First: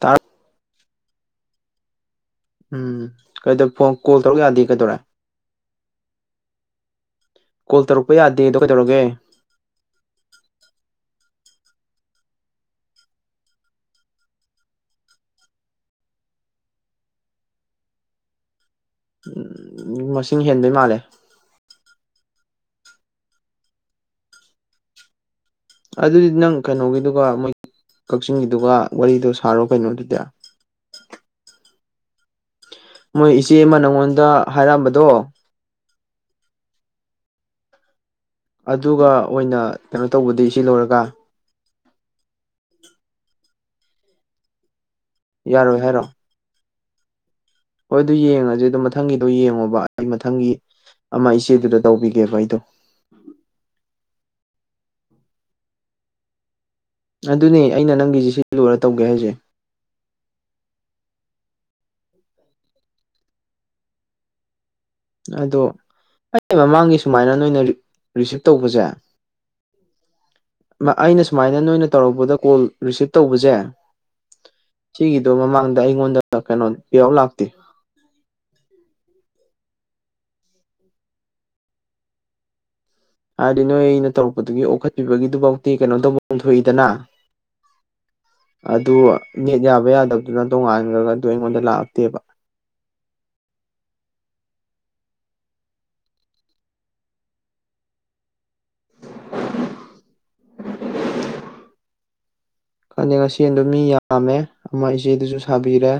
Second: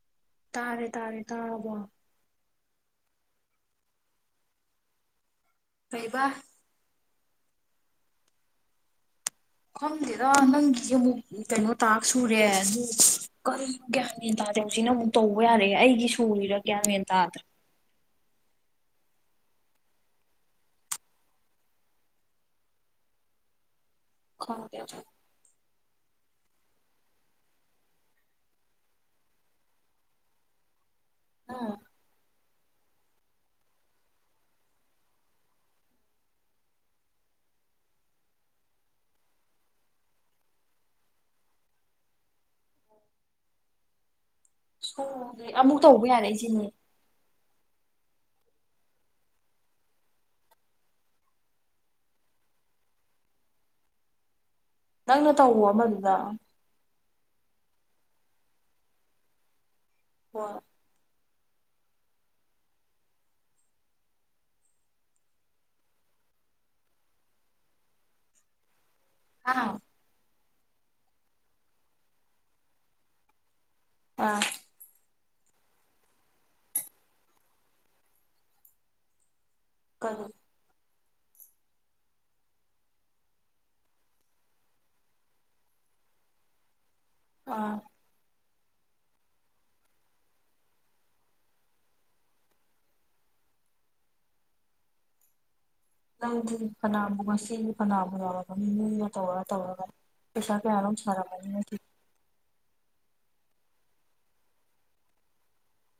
ꯇ [inaudible] ꯇꯔꯦ ꯇꯥꯔꯦ ꯇꯥꯔꯕꯣ ꯎꯝ ꯀꯩꯗꯧ ꯐꯣꯟ ꯀꯣꯜ ꯇꯧꯔꯛ ꯌꯥꯗꯦ ꯀꯩꯗꯧꯔꯦ ꯀꯩꯕ ꯀꯣꯜ ꯇꯧꯔꯛꯄ ꯌꯥꯗꯦꯗꯣ ꯀꯩꯗꯧꯔꯒꯦ ꯈꯪꯗꯦꯗ ꯅꯪꯒꯤꯗꯤ ꯑꯃꯨꯛ ꯀꯩꯅꯣ ꯇꯥꯛꯁ ꯁꯨꯔꯦ ꯑꯗꯨ ꯀꯔꯤ ꯒ꯭ꯌꯥ ꯃꯦꯟ ꯇꯥꯗꯦ ꯍꯧꯖꯤꯛꯅ ꯑꯃꯨꯛ ꯇꯧꯕ ꯌꯥꯔꯛꯑꯦ ꯑꯩꯒꯤ ꯁꯨꯔꯤꯔꯥ ꯒ꯭ꯌꯥꯃꯦꯟ ꯇꯥꯗ꯭ꯔꯦ ꯃꯁꯤꯡ ꯍꯦꯟꯕꯩ ꯃꯥꯜꯂꯦ ꯈꯪꯗꯦ ꯑꯗꯨꯗꯤ ꯑꯗꯨꯗꯤ ꯅꯪ ꯀꯩꯅꯣꯒꯤꯗꯨꯒ ꯃꯣꯏ ꯀꯛꯆꯤꯡꯒꯤꯗꯨꯒ ꯋꯥꯔꯤꯗꯨ ꯁꯥꯔꯣ ꯀꯩꯅꯣꯗꯨꯗꯤ ꯎꯝ ꯃꯣꯏ ꯏꯆꯦ ꯑꯃ ꯅꯪꯉꯣꯟꯗ ꯍꯥꯏꯔꯑꯝꯕꯗꯣ ꯑꯗꯨꯒ ꯑꯣꯏꯅ ꯀꯩꯅꯣ ꯇꯧꯕꯗꯤ ꯁꯤ ꯂꯣꯏꯔꯒ ꯁ ꯑꯃꯨꯛ ꯌꯥꯔꯣꯏ ꯍꯥꯏꯔꯣ ꯇꯧꯕ ꯌꯥꯔꯛꯢꯁꯤꯅꯤ ꯍꯣꯏ ꯑꯗꯨ ꯌꯦꯡꯉꯖꯦ ꯑꯗꯨꯝ ꯃꯊꯪꯒꯤꯗꯣ ꯌꯦꯡꯉꯣꯕ ꯑꯩ ꯃꯊꯪꯒꯤ ꯑꯃ ꯏꯆꯦꯗꯨꯗ ꯇꯧꯕꯤꯒꯦꯕ ꯑꯩꯗꯣ ꯅꯪꯅ ꯇꯧꯋꯣ ꯑꯃꯗꯨꯗ ꯑꯗꯨꯅꯦ ꯑꯩꯅ ꯅꯪꯒꯤꯁꯦ ꯁꯤ ꯂꯣꯏꯔ ꯇꯧꯒꯦ ꯍꯥꯏꯁꯦ ꯍꯣꯢ [unintelligible] ꯑꯗꯣ ꯑꯩ ꯃꯃꯥꯡꯒꯤ ꯁꯨꯃꯥꯏꯅ ꯅꯣꯏꯅ ꯔꯤꯁꯤꯞ ꯇꯧꯕꯁꯦ ꯍꯥ ꯑꯩꯅ ꯁꯨꯃꯥꯏꯅ ꯅꯣꯏꯅ ꯇꯧꯔꯛꯄꯗ ꯀꯣꯜ ꯔꯤꯁꯤꯞ ꯇꯧꯕꯁꯦ ꯑꯥ ꯁꯤꯒꯤꯗꯣ ꯃꯃꯥꯡꯗ ꯑꯩꯉꯣꯟꯗ ꯀꯩꯅꯣ ꯄꯌꯥꯎ ꯂꯥꯛꯇꯦ ꯀꯩꯅꯣ ꯍꯥꯏꯗꯤ ꯅꯣꯏ ꯑꯩꯅ ꯇꯧꯔꯛꯄꯗꯨꯒꯤ ꯑꯣꯈꯠꯄꯤꯕꯒꯤꯗꯨꯐꯥꯎꯇꯤ ꯀꯩꯅꯣ ꯇꯧꯐꯝ ꯊꯣꯛꯏꯗꯅ ꯑꯥ ꯑꯗꯨ ꯅꯦꯠ ꯌꯥꯕ ꯌꯥꯗꯕꯗꯨꯅ ꯇꯣꯉꯥꯟꯈ꯭ꯔꯒ ꯑꯗꯨ ꯑꯩꯉꯣꯟꯗ ꯂꯥꯛꯇꯦꯕ ꯅꯪꯗꯤ ꯐꯅꯥꯕꯨ ꯉꯁꯤꯗꯤ ꯐꯅꯥꯕꯨ ꯌꯥꯎꯔꯦ ꯇꯧꯔ ꯇꯧꯔ ꯄꯩꯁꯥ ꯀ ꯑꯔ ꯐꯔ [inaudible] ꯈꯪꯗꯦ ꯉꯁꯤꯗꯣ ꯃꯤ ꯌꯥꯝꯃꯦ ꯑꯃ ꯏꯆꯦꯗꯨꯁꯨ ꯁꯥꯕꯤꯔꯦ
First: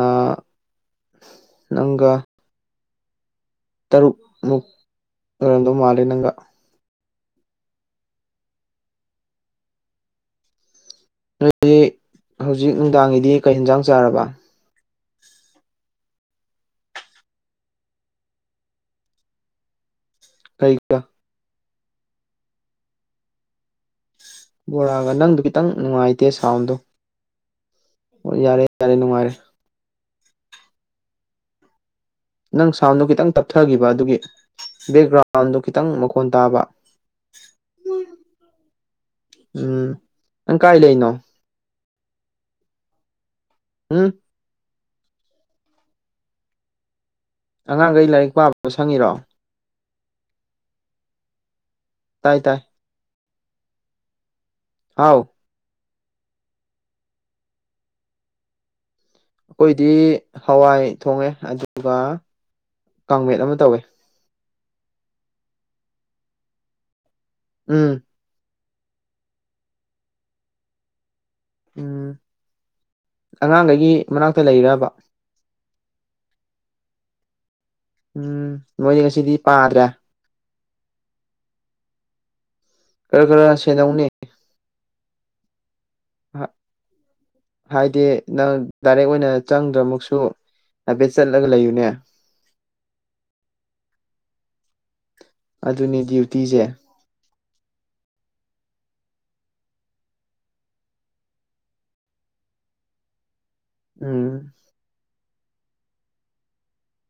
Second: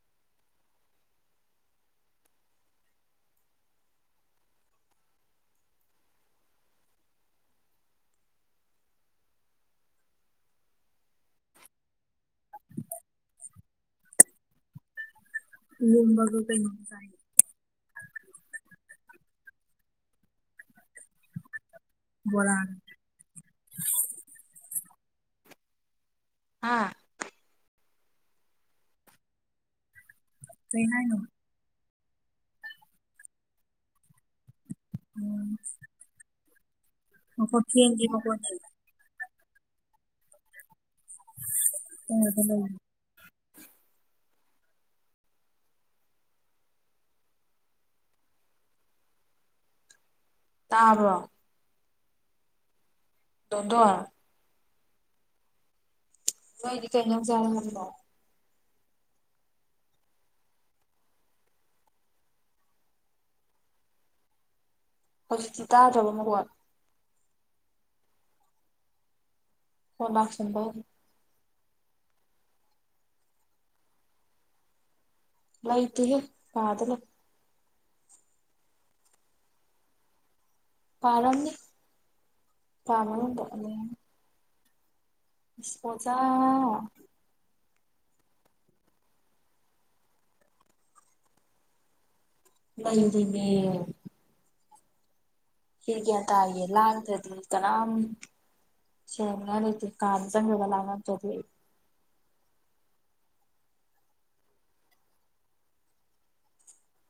ꯑꯥ ꯅꯪꯒ ꯇꯔꯨꯛꯃꯨꯛ ꯑꯣꯏꯔꯝꯗꯧ ꯃꯥꯂꯦ ꯅꯪꯒ ꯅ ꯍꯧꯖꯤꯛ ꯅꯨꯡꯗꯥꯡꯒꯤꯗꯤ ꯀꯩ ꯌꯦꯟꯖꯥꯡ ꯆꯥꯔꯕ ꯢꯂꯣꯝꯕꯒ ꯀꯩꯅꯣꯝ ꯆꯥꯢ ꯀꯩ ꯕꯣꯔꯥ ꯕꯣꯔꯥꯒ ꯅꯪꯒꯤꯗꯣ ꯈꯤꯇꯪ ꯅꯨꯡꯉꯥꯏꯇꯦ ꯁꯥꯎꯟꯗꯣ ꯍꯥ ꯑꯣ ꯌꯥꯔꯦ ꯌꯥꯔꯦ ꯅꯨꯡꯉꯥꯏꯔꯦ ꯀꯩ ꯍꯥꯏꯅꯣ ꯅꯪ ꯁꯥꯎꯟꯗꯨ ꯈꯤꯇꯪ ꯇꯞꯊꯈꯤꯕ ꯑꯗꯨꯒꯤ ꯕꯦꯛꯒ꯭ꯔꯥꯎꯟꯗꯨ ꯈꯤꯇꯪ ꯃꯈꯣꯟ ꯇꯥꯕ ꯃꯈꯣꯟꯅꯦ ꯎꯝ ꯅꯪ ꯀꯥꯏ ꯂꯩꯅꯣ ꯑꯗꯨ ꯂꯩ ꯎꯝ ꯑꯉꯥꯡꯈꯩ ꯂꯥꯏꯔꯤꯛ ꯄꯥꯕ ꯁꯪꯉꯤꯔꯣ ꯇꯥꯕꯔꯣ ꯇꯥꯏ ꯇꯥꯏ ꯗꯣꯟꯗꯣꯟ ꯍꯥꯎ ꯅꯣꯏꯗꯤ ꯀꯩ ꯏꯟꯁꯥꯡ ꯆꯥ ꯍꯥꯏꯕꯅꯣ ꯑꯩꯈꯣꯏꯗꯤ ꯍꯋꯥꯏ ꯊꯣꯡꯉꯦ ꯑꯗꯨꯒ ꯀꯥꯡꯃꯦꯠ ꯑꯃ ꯇꯧꯋꯦ ꯍꯧꯖꯤꯛꯇꯤ ꯇꯥꯗ꯭ꯔꯕ ꯃꯈꯣꯟ ꯎꯝ ꯐꯣꯟ ꯂꯥꯛꯁꯟꯕꯩ ꯎꯝ ꯑꯉꯥꯡꯈꯩꯒꯤ ꯃꯅꯥꯛꯇ ꯂꯩꯔꯕ ꯂꯩꯇꯦꯍꯦ ꯀꯥꯗ ꯂꯩ ꯎꯝ ꯃꯣꯏꯗꯤ ꯉꯁꯤꯗꯤ ꯄꯥꯗ꯭ꯔꯦ ꯄꯥꯔꯝꯅꯤ ꯈꯔ ꯈꯔ ꯁꯦꯟꯅꯧꯅꯦ ꯏꯁ ꯐꯣꯟ ꯍꯥ ꯍꯥꯏꯗꯤ ꯅꯪ ꯗꯥꯏꯔꯦꯛ ꯑꯣꯏꯅ ꯆꯪꯗ꯭ꯔꯃꯛꯁꯨ ꯍꯥꯏꯐꯦꯠ ꯆꯠꯂꯒ ꯂꯩꯌꯨꯅꯦ ꯂꯩꯔꯤꯅꯦ ꯑꯗꯨꯅꯤ ꯉꯁꯤꯗꯤ ꯒꯌ꯭ꯥꯟ ꯗ꯭ꯌꯨꯇꯤꯁꯦ ꯇꯥꯢꯌꯦ ꯂꯥꯡꯗꯔ꯭ ꯗꯤ ꯀꯅꯥꯝ ꯁꯦꯅꯅꯤꯡꯉꯥꯏ ꯂꯩꯇꯦ ꯀꯥꯗꯥ ꯆꯪꯉꯥ ꯂꯥꯡꯉꯛꯇ ꯎꯝ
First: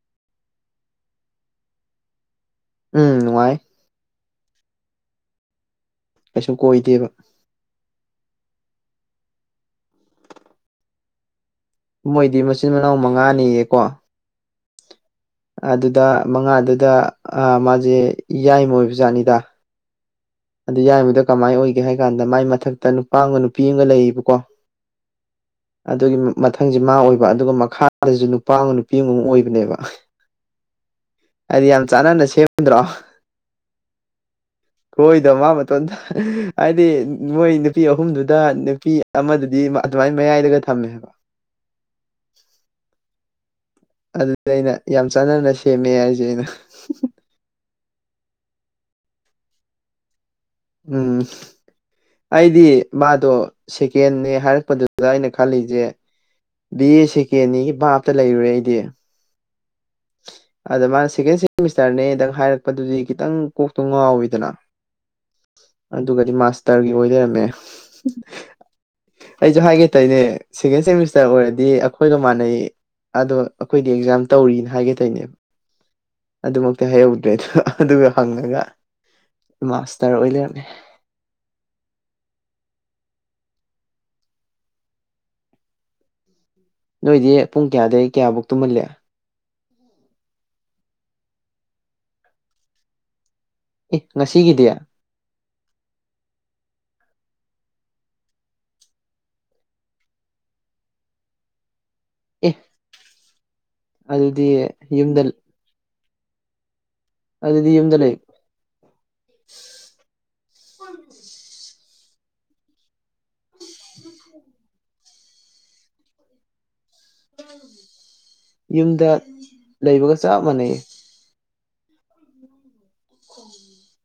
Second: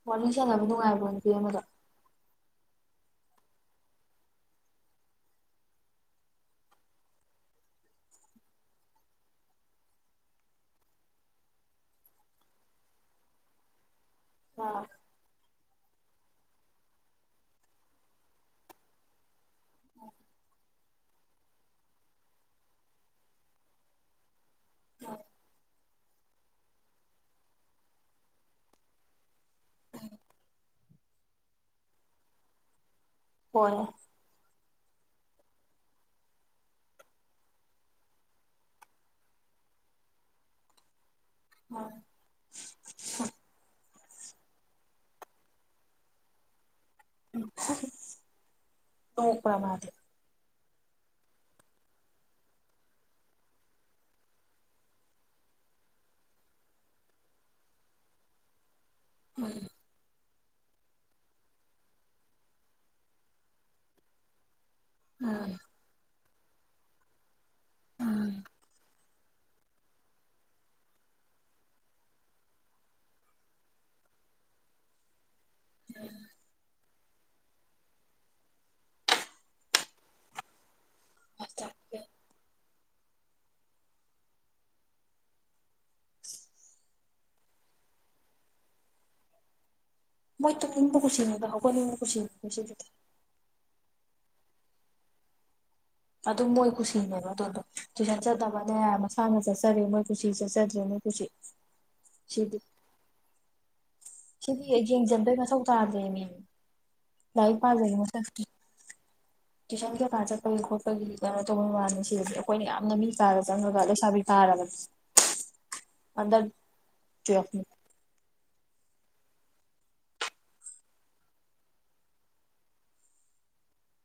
ꯋꯥꯔꯤ ꯁꯥꯟꯅꯕ ꯅꯨꯡꯉꯥꯏꯕ꯭ꯔꯣ ꯅꯨꯄꯤ ꯑꯃꯗꯣ ꯎꯝ ꯅꯨꯡꯉꯥꯏ ꯀꯩꯁꯨ ꯀꯣꯏꯗꯦꯕ ꯃꯣꯏꯗꯤ ꯃꯆꯤꯟ ꯃꯅꯥꯎ ꯃꯉꯥꯅꯤꯌꯦꯀꯣ ꯑꯥ ꯑꯗꯨꯗ ꯃꯉꯥꯗꯨꯗ ꯃꯥꯁꯦ ꯌꯥꯏꯃ ꯑꯣꯏꯕ ꯖꯥꯠꯅꯤꯗ ꯑꯗꯨ ꯌꯥꯏꯃꯗꯣ ꯀꯃꯥꯏꯅ ꯑꯣꯏꯒꯦ ꯍꯥꯏ ꯀꯥꯟꯗ ꯃꯥꯏ ꯃꯊꯛꯇ ꯅꯨꯄꯥ ꯑꯃꯒ ꯅꯨꯄꯤ ꯑꯃꯒ ꯂꯩꯌꯦꯕꯀꯣ ꯎꯝ ꯑꯗꯨꯒꯤ ꯃꯊꯪꯁꯦ ꯃꯥ ꯑꯣꯏꯕ ꯑꯗꯨꯒ ꯃꯈꯥꯗꯁꯨ ꯅꯨꯄꯥ ꯑꯃꯒꯥ ꯅꯨꯄꯤ ꯑꯃꯒ ꯑꯣꯏꯕꯅꯦꯕ ꯍꯥꯏꯗꯤ ꯌꯥꯝ ꯆꯥꯟꯅꯅ ꯁꯦꯝꯗ꯭ꯔꯣ ꯍꯣꯏ ꯃꯣꯏꯗ ꯃꯥ ꯃꯇꯣꯝꯇ ꯍꯥꯏꯗꯤ ꯃꯣꯏ ꯅꯨꯄꯤ ꯑꯍꯨꯝꯗꯨꯗ ꯅꯨꯄꯤ ꯑꯃꯗꯨꯗꯤ ꯑꯗꯨꯃꯥꯏꯅ ꯃꯌꯥꯏꯗꯒ ꯊꯝꯃꯦ ꯍꯥꯏꯕ ꯍꯣꯏ ꯑꯗꯨꯅꯦ ꯑꯩꯅ ꯌꯥꯝ ꯆꯥꯟꯅꯅ ꯁꯦꯝꯃꯦ ꯍꯥꯏꯁꯦ ꯑꯩꯅ ꯍꯣꯏ ꯃꯥꯗꯤ ꯎꯝ ꯑꯩꯗꯤ ꯃꯥꯗꯣ ꯁꯦꯀꯦꯟꯅꯦ ꯍꯥꯏꯔꯛꯄꯗꯨꯗ ꯑꯩꯅ ꯈꯜꯂꯤꯁꯦ ꯕꯤ ꯑꯦ ꯁꯦꯀꯦꯟꯅꯤꯒꯤ ꯚꯥꯞꯇ ꯂꯩꯔꯨꯔꯦ ꯑꯩꯗꯤ ꯎꯝ ꯑꯗ ꯃꯥꯅ ꯁꯦꯀꯦꯟ ꯁꯦꯃꯤꯁꯇꯔꯅꯦꯗꯪ ꯍꯥꯏꯔꯛꯄꯗꯨꯗꯤ ꯈꯤꯇꯪ ꯀꯣꯛꯇꯣ ꯉꯥꯎꯋꯤꯗꯅ ꯎ ꯑꯗꯨꯒꯗꯤ ꯃꯥꯁꯇꯔꯒꯤ ꯑꯣꯏ ꯂꯩꯔꯝꯃꯦ ꯎꯝ ꯑꯩꯁꯨ ꯍꯥꯏꯒꯦ ꯇꯔꯤꯅꯦ ꯁꯦꯀꯦꯟ ꯁꯦꯃꯤꯁꯇꯔ ꯑꯣꯏꯔꯗꯤ ꯑꯩꯈꯣꯏꯒ ꯃꯥꯟꯅꯩ ꯑꯗꯣ ꯑꯩꯈꯣꯏꯗꯤ ꯑꯦꯛꯖꯥꯝ ꯇꯧꯔꯤꯅ ꯍꯥꯏꯒꯗꯣꯏꯅꯦꯕ ꯑꯗꯨꯃꯛ ꯀꯩ ꯍꯥꯏꯩꯍꯧꯗ꯭ꯔꯦꯗꯣ ꯑꯗꯨꯒ ꯍꯪꯉꯒ ꯃꯥꯁꯇꯔ ꯑꯣꯏ ꯂꯩꯔꯝꯃꯦ ꯑ [inaudible] ꯅꯣꯏꯗꯤ ꯄꯨꯡ ꯀꯌꯥꯗꯒꯤ ꯀꯌꯥꯕꯨꯛ ꯇꯨꯝꯍꯜꯂꯦ ꯃꯣꯏ ꯇꯅꯤꯡꯕꯨ ꯀꯁꯤꯅꯦꯕ ꯍꯧꯒꯣꯏꯅꯤꯡꯕꯕꯨ ꯈꯨꯁꯤꯅꯦ ꯁꯤꯗ ꯏ ꯉꯁꯤꯒꯗꯌꯥ ꯑꯗꯨꯝ ꯃꯣꯏ ꯀꯨꯁꯤꯅꯦꯕ ꯑꯗꯨꯗꯣ ꯇꯨꯏꯁꯟ ꯆꯠꯇꯕꯅꯦ ꯃꯁꯥꯅ ꯆꯠꯆꯔꯦ ꯃꯣꯏ ꯀꯨꯁꯤ ꯆꯠꯆꯗ꯭ꯔꯦ ꯃꯣꯏ ꯀꯨꯁꯤ [inaudible] ꯁꯤꯗꯤ ꯑꯗꯨꯗꯤ ꯁꯤꯗꯤ ꯌꯨꯝꯗ ꯌꯦꯡꯖꯟꯕꯩ ꯃꯊꯧ ꯇꯥꯗ꯭ꯔꯦꯃꯦ ꯂꯥꯏꯔꯤꯛ ꯑꯗꯨꯗꯤ ꯄꯥꯗꯦ ꯌꯨꯝꯗ ꯂꯩ [unintelligible] ꯇ꯭ꯋꯤꯁꯟ ꯀꯩꯀꯥ ꯆꯠꯄꯒꯤ ꯈꯣꯠꯄꯒꯤ ꯀꯩꯅꯣ ꯇꯧꯕ ꯋꯥꯅꯤ ꯁꯤꯗꯗꯤ ꯑꯩꯈꯣꯏꯅ ꯌꯥꯝꯅ ꯃꯤ ꯀꯥꯔ ꯆꯪꯉꯒ꯭ꯔꯒ ꯂꯩꯁꯥꯕꯤ ꯐꯥꯔꯕꯅꯤ [inaudible] ꯑꯗꯠ ꯇ꯭ꯋꯦꯜꯐ ꯌꯨꯝꯗ ꯂꯩꯕꯒ ꯆꯞ ꯃꯥꯟꯅꯩ [inaudible]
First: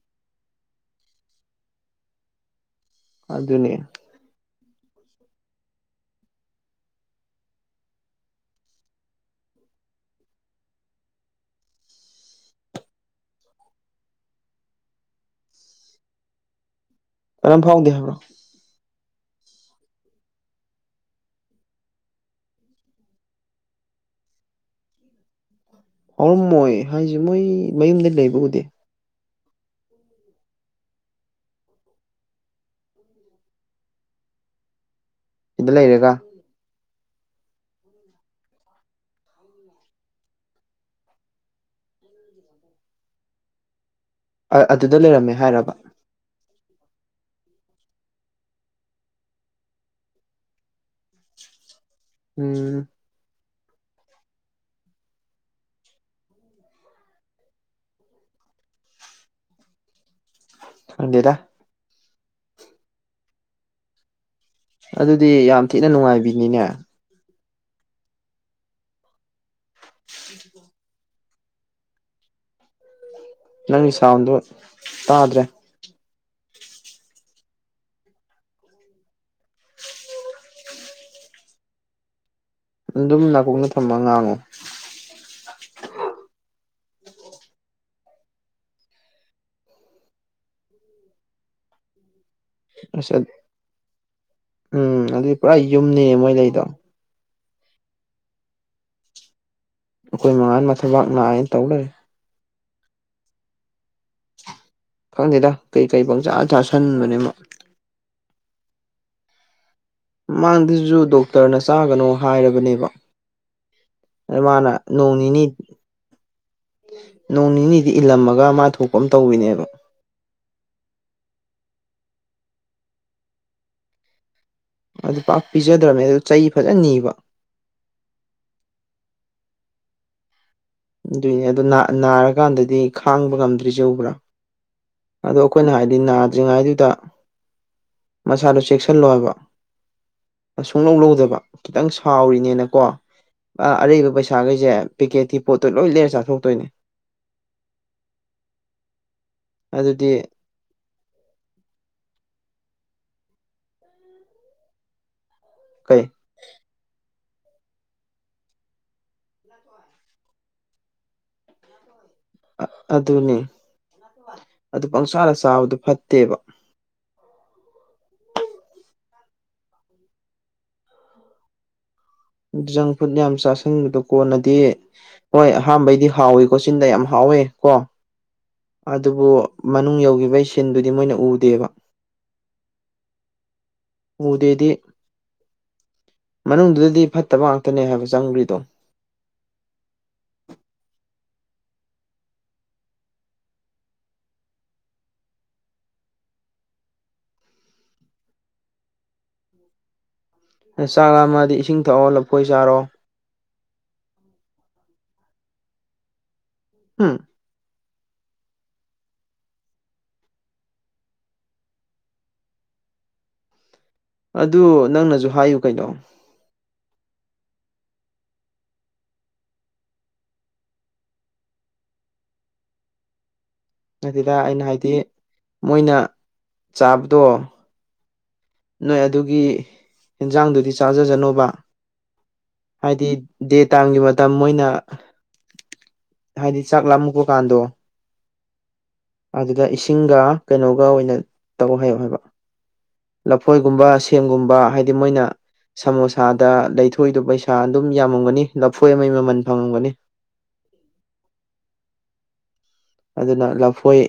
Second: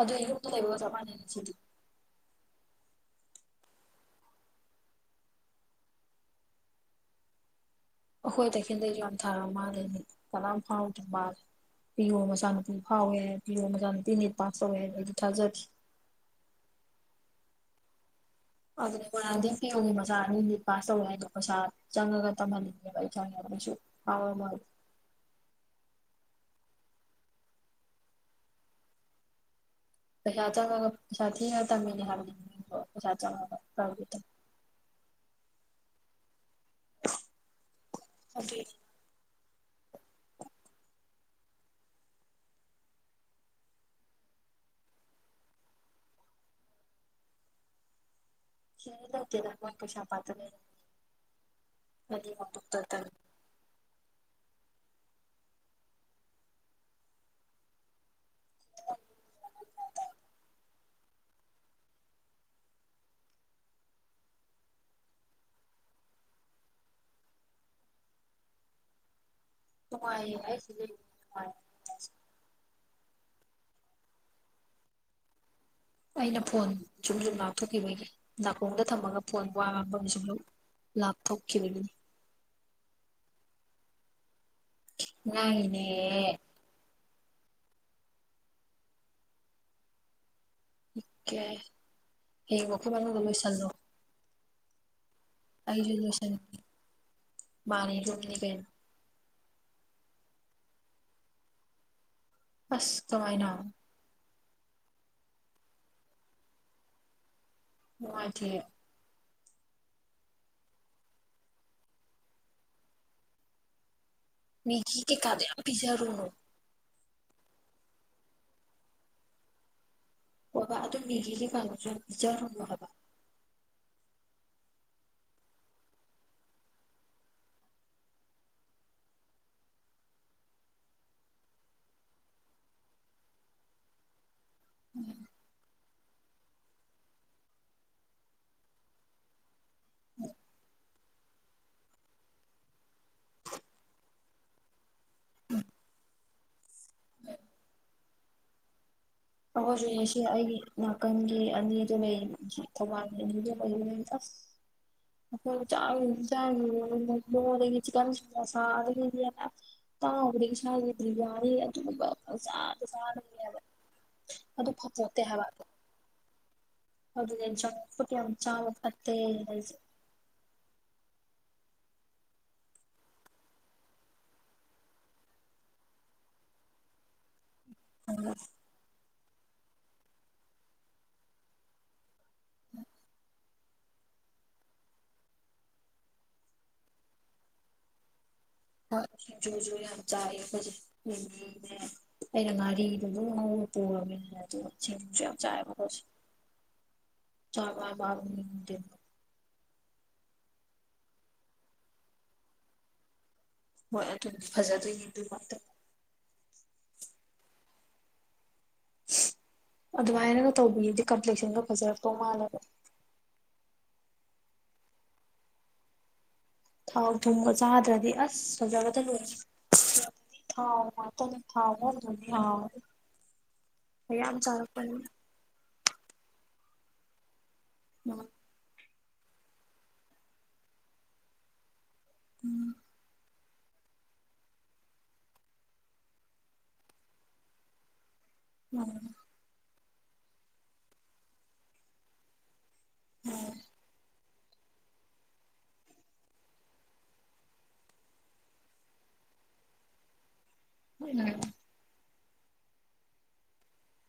ꯑꯗꯨ ꯌꯨꯝꯗ ꯂꯩꯕꯒ ꯆꯞ ꯃꯥꯟꯅꯩꯅꯦ ꯁꯤꯗꯤ ꯑꯗꯨꯅꯦ ꯑꯩꯈꯣꯏ ꯇꯈꯦꯟꯂꯩꯗꯣ ꯌꯥꯝ ꯊꯥꯔ ꯃꯥꯜꯂꯦꯅꯦ ꯀꯅꯥꯝ ꯐꯥꯎꯗ꯭ꯔ ꯃꯥꯂꯦ ꯄꯤꯌꯣ ꯃꯆꯥꯅꯨꯄꯨꯡ ꯐꯥꯎꯋꯦ ꯍꯥꯏ ꯄꯤꯌꯣ ꯃꯆꯥꯅꯨꯄꯤ ꯅꯤꯠ ꯄꯥꯁ ꯇꯧꯋꯦ ꯍꯥꯏꯗꯣ ꯑꯩꯗꯤ ꯊꯥꯖꯗꯦ ꯀꯅꯥꯝ ꯐꯥꯎꯗꯦ ꯍꯥꯏꯕ꯭ꯔꯣ ꯑꯗꯨꯅꯦ ꯃꯣꯏꯔꯥꯡꯊꯦꯝ ꯄꯤꯌꯣꯒꯤ ꯃꯆꯥ [unintelligible] ꯅꯤꯠ ꯄꯥꯁ ꯇꯧꯋꯦ ꯍꯥꯏꯗꯣ ꯄꯩꯁꯥ ꯆꯪꯉꯒ ꯇꯝꯍꯟꯅꯤꯡꯉꯦꯕ ꯑꯩ ꯈꯪꯉꯦ ꯑꯗꯨꯣꯏꯁꯨꯨ ꯍꯥꯎꯔ [unintelligible] ꯍꯧꯔꯝꯃꯣꯏ ꯍꯥꯏꯁꯦ ꯃꯣꯏ ꯃꯌꯨꯝꯗ ꯂꯩꯕ ꯎꯗꯦ ꯄꯩꯁꯥ ꯆꯪꯉꯒ ꯄꯩꯁꯥ ꯊꯤꯔ ꯇꯝꯃꯤꯅꯦ ꯍꯥꯏꯕꯅꯦ ꯄꯩꯁꯥ ꯆꯪꯉꯒ ꯄ꯭ꯔꯥꯏꯕꯦꯠꯇ ꯁꯤꯗ ꯂꯩꯔꯒ [unintelligible] [inaudible] ꯑ ꯑꯗꯨꯗ ꯂꯩꯔꯝꯃꯦ ꯍꯥꯏꯔꯕ ꯁꯤꯗꯗꯤ ꯂꯩꯇꯦꯗ ꯃꯣꯏ ꯀꯩꯁꯥꯝꯄꯥꯠꯇ ꯂꯩꯕꯅꯦ ꯃꯣꯏꯗꯤ ꯃꯕꯨꯛ ꯎꯝ ꯇꯔ ꯇꯔ [unintelligible] ꯈꯪꯗꯦꯗ ꯑꯗꯨꯗꯤ ꯌꯥꯝ ꯊꯤꯅ ꯅꯨꯡꯉꯥꯏꯕꯤꯅꯤꯅꯦ ꯅꯨꯡꯉꯥꯏ ꯍꯥꯏꯁꯤꯗꯤ ꯅꯨꯡꯉꯥꯏ [unintelligible] ꯅꯪꯒꯤ ꯁꯥꯎꯟꯗꯣ ꯇꯥꯗ꯭ꯔꯦ ꯑꯩꯅ ꯐꯣꯟ ꯁꯨꯝ ꯁꯨꯝ ꯂꯥꯞꯊꯣꯛꯈꯤꯕꯩꯅꯦ ꯅꯥꯀꯣꯡꯗ ꯊꯝꯃꯒ ꯐꯣꯟ ꯋꯥ ꯉꯥꯡꯕ ꯃꯤ [unintelligible] ꯂꯥꯞꯊꯣꯛꯈꯤꯕꯒꯤꯅꯦ ꯑꯗꯨꯝ ꯅꯥꯀꯣꯡꯗ ꯊꯝꯃ ꯉꯥꯡꯉꯣ ꯉꯥꯡꯉꯤꯅꯦ [unintelligible] ꯍꯌꯦꯡꯕꯨꯛꯀꯤ ꯃꯅꯨꯡꯗ ꯑꯁ ꯂꯣꯏꯁꯟꯂꯣ ꯎꯝ ꯑꯗꯨꯗꯤ ꯄꯨꯔꯥ ꯌꯨꯝꯅꯤ ꯃꯣꯏ ꯂꯩꯗꯣ ꯃꯥꯅꯦ ꯌꯨꯝꯅꯤ ꯀꯩꯅꯣ ꯑꯩꯈꯣꯏ ꯃꯥ ꯍꯣꯏ ꯃꯊꯕꯥꯛ ꯅꯥꯏꯅ ꯇꯧ ꯂꯩꯔꯦ ꯑꯁ ꯀꯃꯥꯏꯅ ꯈꯪꯗꯦꯗ ꯀꯩꯀꯩ ꯄꯪꯆꯥꯥ ꯆꯥꯥꯁꯟꯕꯅꯦ ꯃꯥ ꯅꯨꯡꯉꯥꯏꯇꯦꯍꯦ ꯃꯥꯡꯗꯖꯨ ꯗꯣꯛꯇꯔꯅ ꯆꯥꯒꯅꯣ ꯍꯥꯏꯔꯕꯅꯦꯕ ꯑ ꯃꯥꯅ ꯃꯦꯒꯤ ꯀꯩꯀꯥꯗꯣ ꯅꯣꯡꯅꯤꯅꯤ ꯌꯥꯝ ꯄꯤꯖꯔꯨꯅꯨ ꯅꯣꯡ ꯅꯤꯅꯤꯗꯤ ꯏꯜꯂꯝꯃꯒ ꯃꯥ ꯊꯣꯛꯄ ꯑꯃ ꯇꯧꯕꯤꯅꯦꯕ ꯍꯣꯕ ꯑꯗꯨ ꯃꯦꯒꯤꯗꯤ ꯀꯥꯡꯍꯎꯁꯨ ꯌꯥꯝ ꯄꯤꯖꯔꯨꯅꯣ ꯍꯥꯏꯕ ꯑꯗꯨ ꯄꯥꯛ ꯄꯤꯖꯗ꯭ꯔꯕꯅꯦ ꯑꯗꯨ ꯆꯩ ꯐꯖꯅ ꯅꯤꯕ ꯑꯗꯨꯏꯅꯦ ꯑꯗꯣ ꯅꯥ ꯅꯥꯔꯀꯥꯟꯗꯗꯤ ꯈꯥꯡꯕ ꯉꯝꯗ꯭ꯔꯤꯖꯦ ꯎꯕ꯭ꯔꯥ ꯎꯝ ꯑꯗꯣ ꯑꯩꯈꯣꯏꯅ ꯍꯥꯏꯗꯤ ꯅꯥꯗ꯭ꯔꯤꯉꯩꯗꯨꯗ ꯃꯁꯥꯗꯣ ꯆꯦꯛꯁꯤꯜꯂꯣ ꯍꯥꯏꯕ ꯁꯨꯛꯂꯧ ꯂꯧꯗꯕ ꯈꯤꯇꯪ ꯁꯥꯎꯔꯤꯅꯦꯅꯀꯣ ꯑ ꯑꯔꯩꯕ ꯄꯩꯁꯥꯈꯩꯁꯦ ꯄꯦꯀꯦꯠꯀꯤ ꯄꯣꯠꯇꯣ ꯂꯣꯏ ꯂꯩꯔ ꯆꯥꯊꯣꯛꯇꯣꯏꯅꯦ ꯑꯗꯨꯗꯤ [unintelligible] ꯑꯩꯒꯤ ꯅꯥꯀꯟꯒꯤ ꯑꯅꯤꯗꯨ ꯂꯩ ꯊꯧꯕꯥꯜꯒꯤ ꯑꯅꯤ ꯂꯩ ꯑꯩꯣꯏ ꯆ ꯀꯩ ꯆ ꯃ ꯀ ꯇꯥꯎꯕꯗꯤ ꯏꯁꯥꯒꯤꯗ꯭ꯗꯤ ꯌꯥꯔꯤ ꯑꯗꯨꯒꯨꯝꯕꯖꯥꯗ ꯑꯗꯨꯅꯤ ꯆꯥꯅꯕ ꯑꯗꯨ ꯄꯪꯁꯥꯅ ꯆꯥꯕꯗꯨꯣ ꯐꯠꯇꯦꯕ ꯑꯗꯨꯅꯦ ꯆꯥꯝꯐꯨꯠ ꯌꯥꯝ ꯆꯥꯕꯥ ꯐꯠꯇꯦ ꯍꯥꯏꯖ ꯖꯪ ꯐꯨꯗ ꯌꯥꯝ ꯆꯥꯁꯤꯟꯕꯗꯣ ꯀꯣꯟꯅꯗꯤ ꯍꯣꯏ ꯑꯍꯝꯕꯩꯗꯤ ꯍꯥꯎꯋꯀꯣ ꯆꯤꯟꯗ ꯌꯥꯝ ꯍꯥꯎꯋꯦ ꯀꯣ [unintelligible] ꯑꯗꯨꯕꯨ ꯃꯅꯨꯡ ꯌꯧꯈꯤꯕꯒꯤ ꯁꯤꯟꯗꯨꯗꯤ ꯃꯣꯏꯅ ꯎꯗꯦꯕ [unintelligible] ꯎꯗꯦꯗꯤ ꯃꯅꯨꯡꯗꯨꯗꯗꯤ ꯐꯠꯇꯕ ꯉꯥꯛꯇꯅꯦ ꯍꯥꯏꯕ ꯆꯪꯗ꯭ꯔꯤꯗꯣ ꯍꯣꯏ ꯖꯨꯖꯨ ꯌꯥꯝ ꯆꯥꯌꯦ ꯈꯣꯏꯖ ꯑꯩꯅ ꯉꯥꯔꯤꯗꯨꯕꯨ ꯉ ꯄꯨꯔꯕꯃꯤꯅꯤꯅ ꯑꯗꯨ ꯁꯦꯡꯨꯁꯨ ꯌꯥꯝ ꯆꯥꯏꯕ ꯃꯈꯣꯠꯁꯦ [unintelligible] ꯆꯥꯛ ꯂꯝꯃꯗꯤ ꯏꯁꯤꯡ ꯊꯛꯑꯣ ꯂꯐꯣꯏ ꯆꯥꯔꯣ ꯍꯣꯏ ꯑꯗꯨꯗꯤ ꯐꯖꯗꯣꯏꯅꯤ ꯑꯗꯨꯒꯤ ꯉꯥꯛꯇ ꯍꯨꯝ ꯑꯗꯨꯃꯥꯏꯅꯒ ꯇꯧꯕꯤꯌꯦꯗꯤ ꯀꯝꯄ꯭ꯂꯦꯛꯁꯟꯗꯣ ꯐꯖꯔꯛꯄꯧ ꯃꯥꯜꯂꯒ ꯑꯗꯨ ꯅꯪꯅꯁꯨ ꯍꯥꯏꯌꯨ ꯀꯩꯅꯣ ꯊꯥꯎ ꯊꯨꯝꯒ ꯆꯥꯗ꯭ꯔꯗꯤ ꯑꯁ ꯁꯣꯖꯕꯇ ꯂꯣꯏꯔ ꯊꯥꯎ ꯃꯥꯇ ꯊꯥꯎꯃꯣꯅꯤ ꯑꯗꯨꯗ ꯑꯩꯅ ꯍꯥꯏꯗꯤ ꯃꯣꯏꯅ ꯆꯥꯕꯗꯣ ꯎꯝ ꯅꯣꯏ ꯑꯗꯨꯒꯤ ꯑꯦꯟꯖꯥꯡꯗꯨꯗꯤ ꯆꯥꯖꯖꯅꯣꯕ ꯍꯥꯏꯗꯤ ꯗꯦ ꯇꯥꯏꯝꯒꯤ ꯃꯇꯝ ꯃꯣꯏꯅ ꯍꯥꯏꯗꯤ ꯆꯥꯛ ꯂꯃꯛꯨꯄ ꯀꯥꯟꯗꯣ ꯎꯝ ꯑꯗꯨꯗ ꯏꯁꯤꯡꯒ ꯀꯩꯅꯣꯒ ꯑꯣꯏꯅ ꯇꯧ ꯍꯥꯏꯌꯣ ꯍꯥꯏꯕ ꯎꯝ ꯂꯐꯣꯏꯒꯨꯝꯕ ꯁꯦꯝꯦꯝꯒꯨꯝꯕ ꯍꯥꯏꯗꯤ ꯃꯣꯏꯅ ꯁꯃꯣꯁꯥꯗ ꯂꯩꯊꯣꯏꯗ ꯄꯩꯁꯥ ꯑꯗꯨꯝ ꯌꯥꯝꯃꯝꯒꯅꯤ ꯂꯐꯣꯏ ꯑꯃꯒꯤ ꯃꯃꯟ ꯐꯪꯉꯝꯒꯅꯤ [unintelligible] ꯑꯗꯨꯅ ꯂꯐꯣꯏ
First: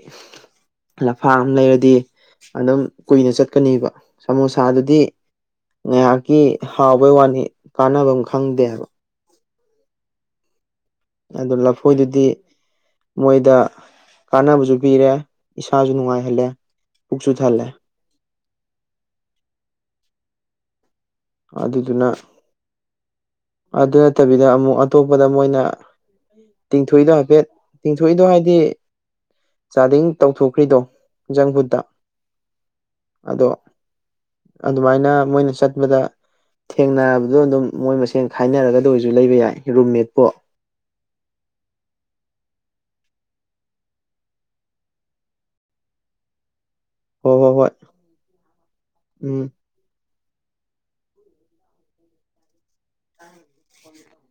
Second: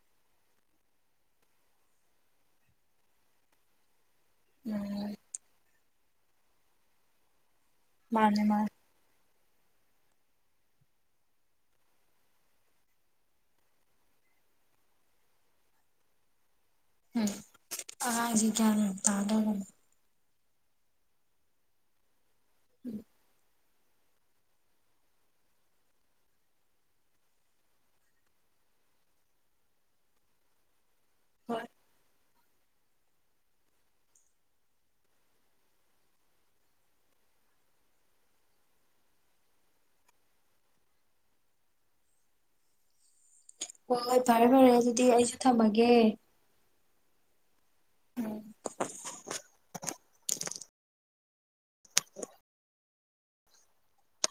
ꯂꯐꯥꯡ ꯑꯃ ꯂꯩꯔꯗꯤ ꯑꯗꯨꯝ ꯀꯨꯏꯅ ꯆꯠꯀꯅꯦꯕ ꯁꯃꯣꯁꯥꯗꯨꯗꯤ ꯎꯝ ꯉꯥꯏꯍꯥꯛꯀꯤ ꯍꯥꯎꯕꯩ ꯋꯥꯅꯤ ꯀꯥꯟꯅꯕ ꯑꯃ ꯃꯥꯅꯦ ꯃꯥꯅꯦ ꯈꯪꯗꯦꯕ ꯑꯗꯨ ꯂꯐꯣꯏꯗꯨꯗꯤ ꯃꯣꯏꯗ ꯀꯥꯟꯅꯕꯁꯨ ꯄꯤꯔꯦ ꯏꯁꯥꯁꯨ ꯅꯨꯡꯉꯥꯏꯍꯜꯂꯦ ꯄꯨꯛꯁꯨ ꯊꯜꯂꯦ ꯑ ꯆ ꯇꯗ ꯑꯗꯨꯗꯨꯅ ꯎꯝ ꯑꯗꯨ ꯅꯠꯇꯕꯤꯗ ꯑꯃꯨꯛ ꯑꯇꯣꯞꯄꯗ ꯃꯣꯏꯅ ꯇꯤꯡꯊꯣꯛꯏꯗꯣ ꯍꯥꯏꯐꯦꯠ ꯇꯤꯡꯊꯣꯛꯏꯗꯣ ꯍꯥꯏꯗꯤ ꯆꯥꯗꯤꯡ ꯇꯧꯊꯣꯛꯈ꯭ꯔꯤꯗꯣ ꯍꯣꯏ ꯖꯪꯐꯨꯠꯇ ꯑꯗꯣ ꯑꯗꯨꯃꯥꯏꯅ ꯃꯣꯏꯅ ꯆꯠꯄꯗ ꯊꯦꯡꯅꯔꯕꯗꯣ ꯑꯗꯨꯝ ꯃꯣꯏ ꯃꯁꯦꯟ ꯈꯥꯏꯅꯔꯒꯗ ꯑꯣꯏꯔꯁꯨ ꯂꯩꯕ ꯌꯥꯏ ꯔꯨꯝꯃꯦꯠꯄꯣ ꯍꯣꯏ ꯍꯣꯏ ꯐꯔꯦ ꯐꯔꯦ ꯑꯗꯨꯗꯤ ꯑꯩꯁꯨ ꯊꯝꯃꯒꯦ ꯍꯣꯏ ꯍꯣꯏ ꯍꯣꯏ ꯎꯝ ꯎꯝ [inaudible]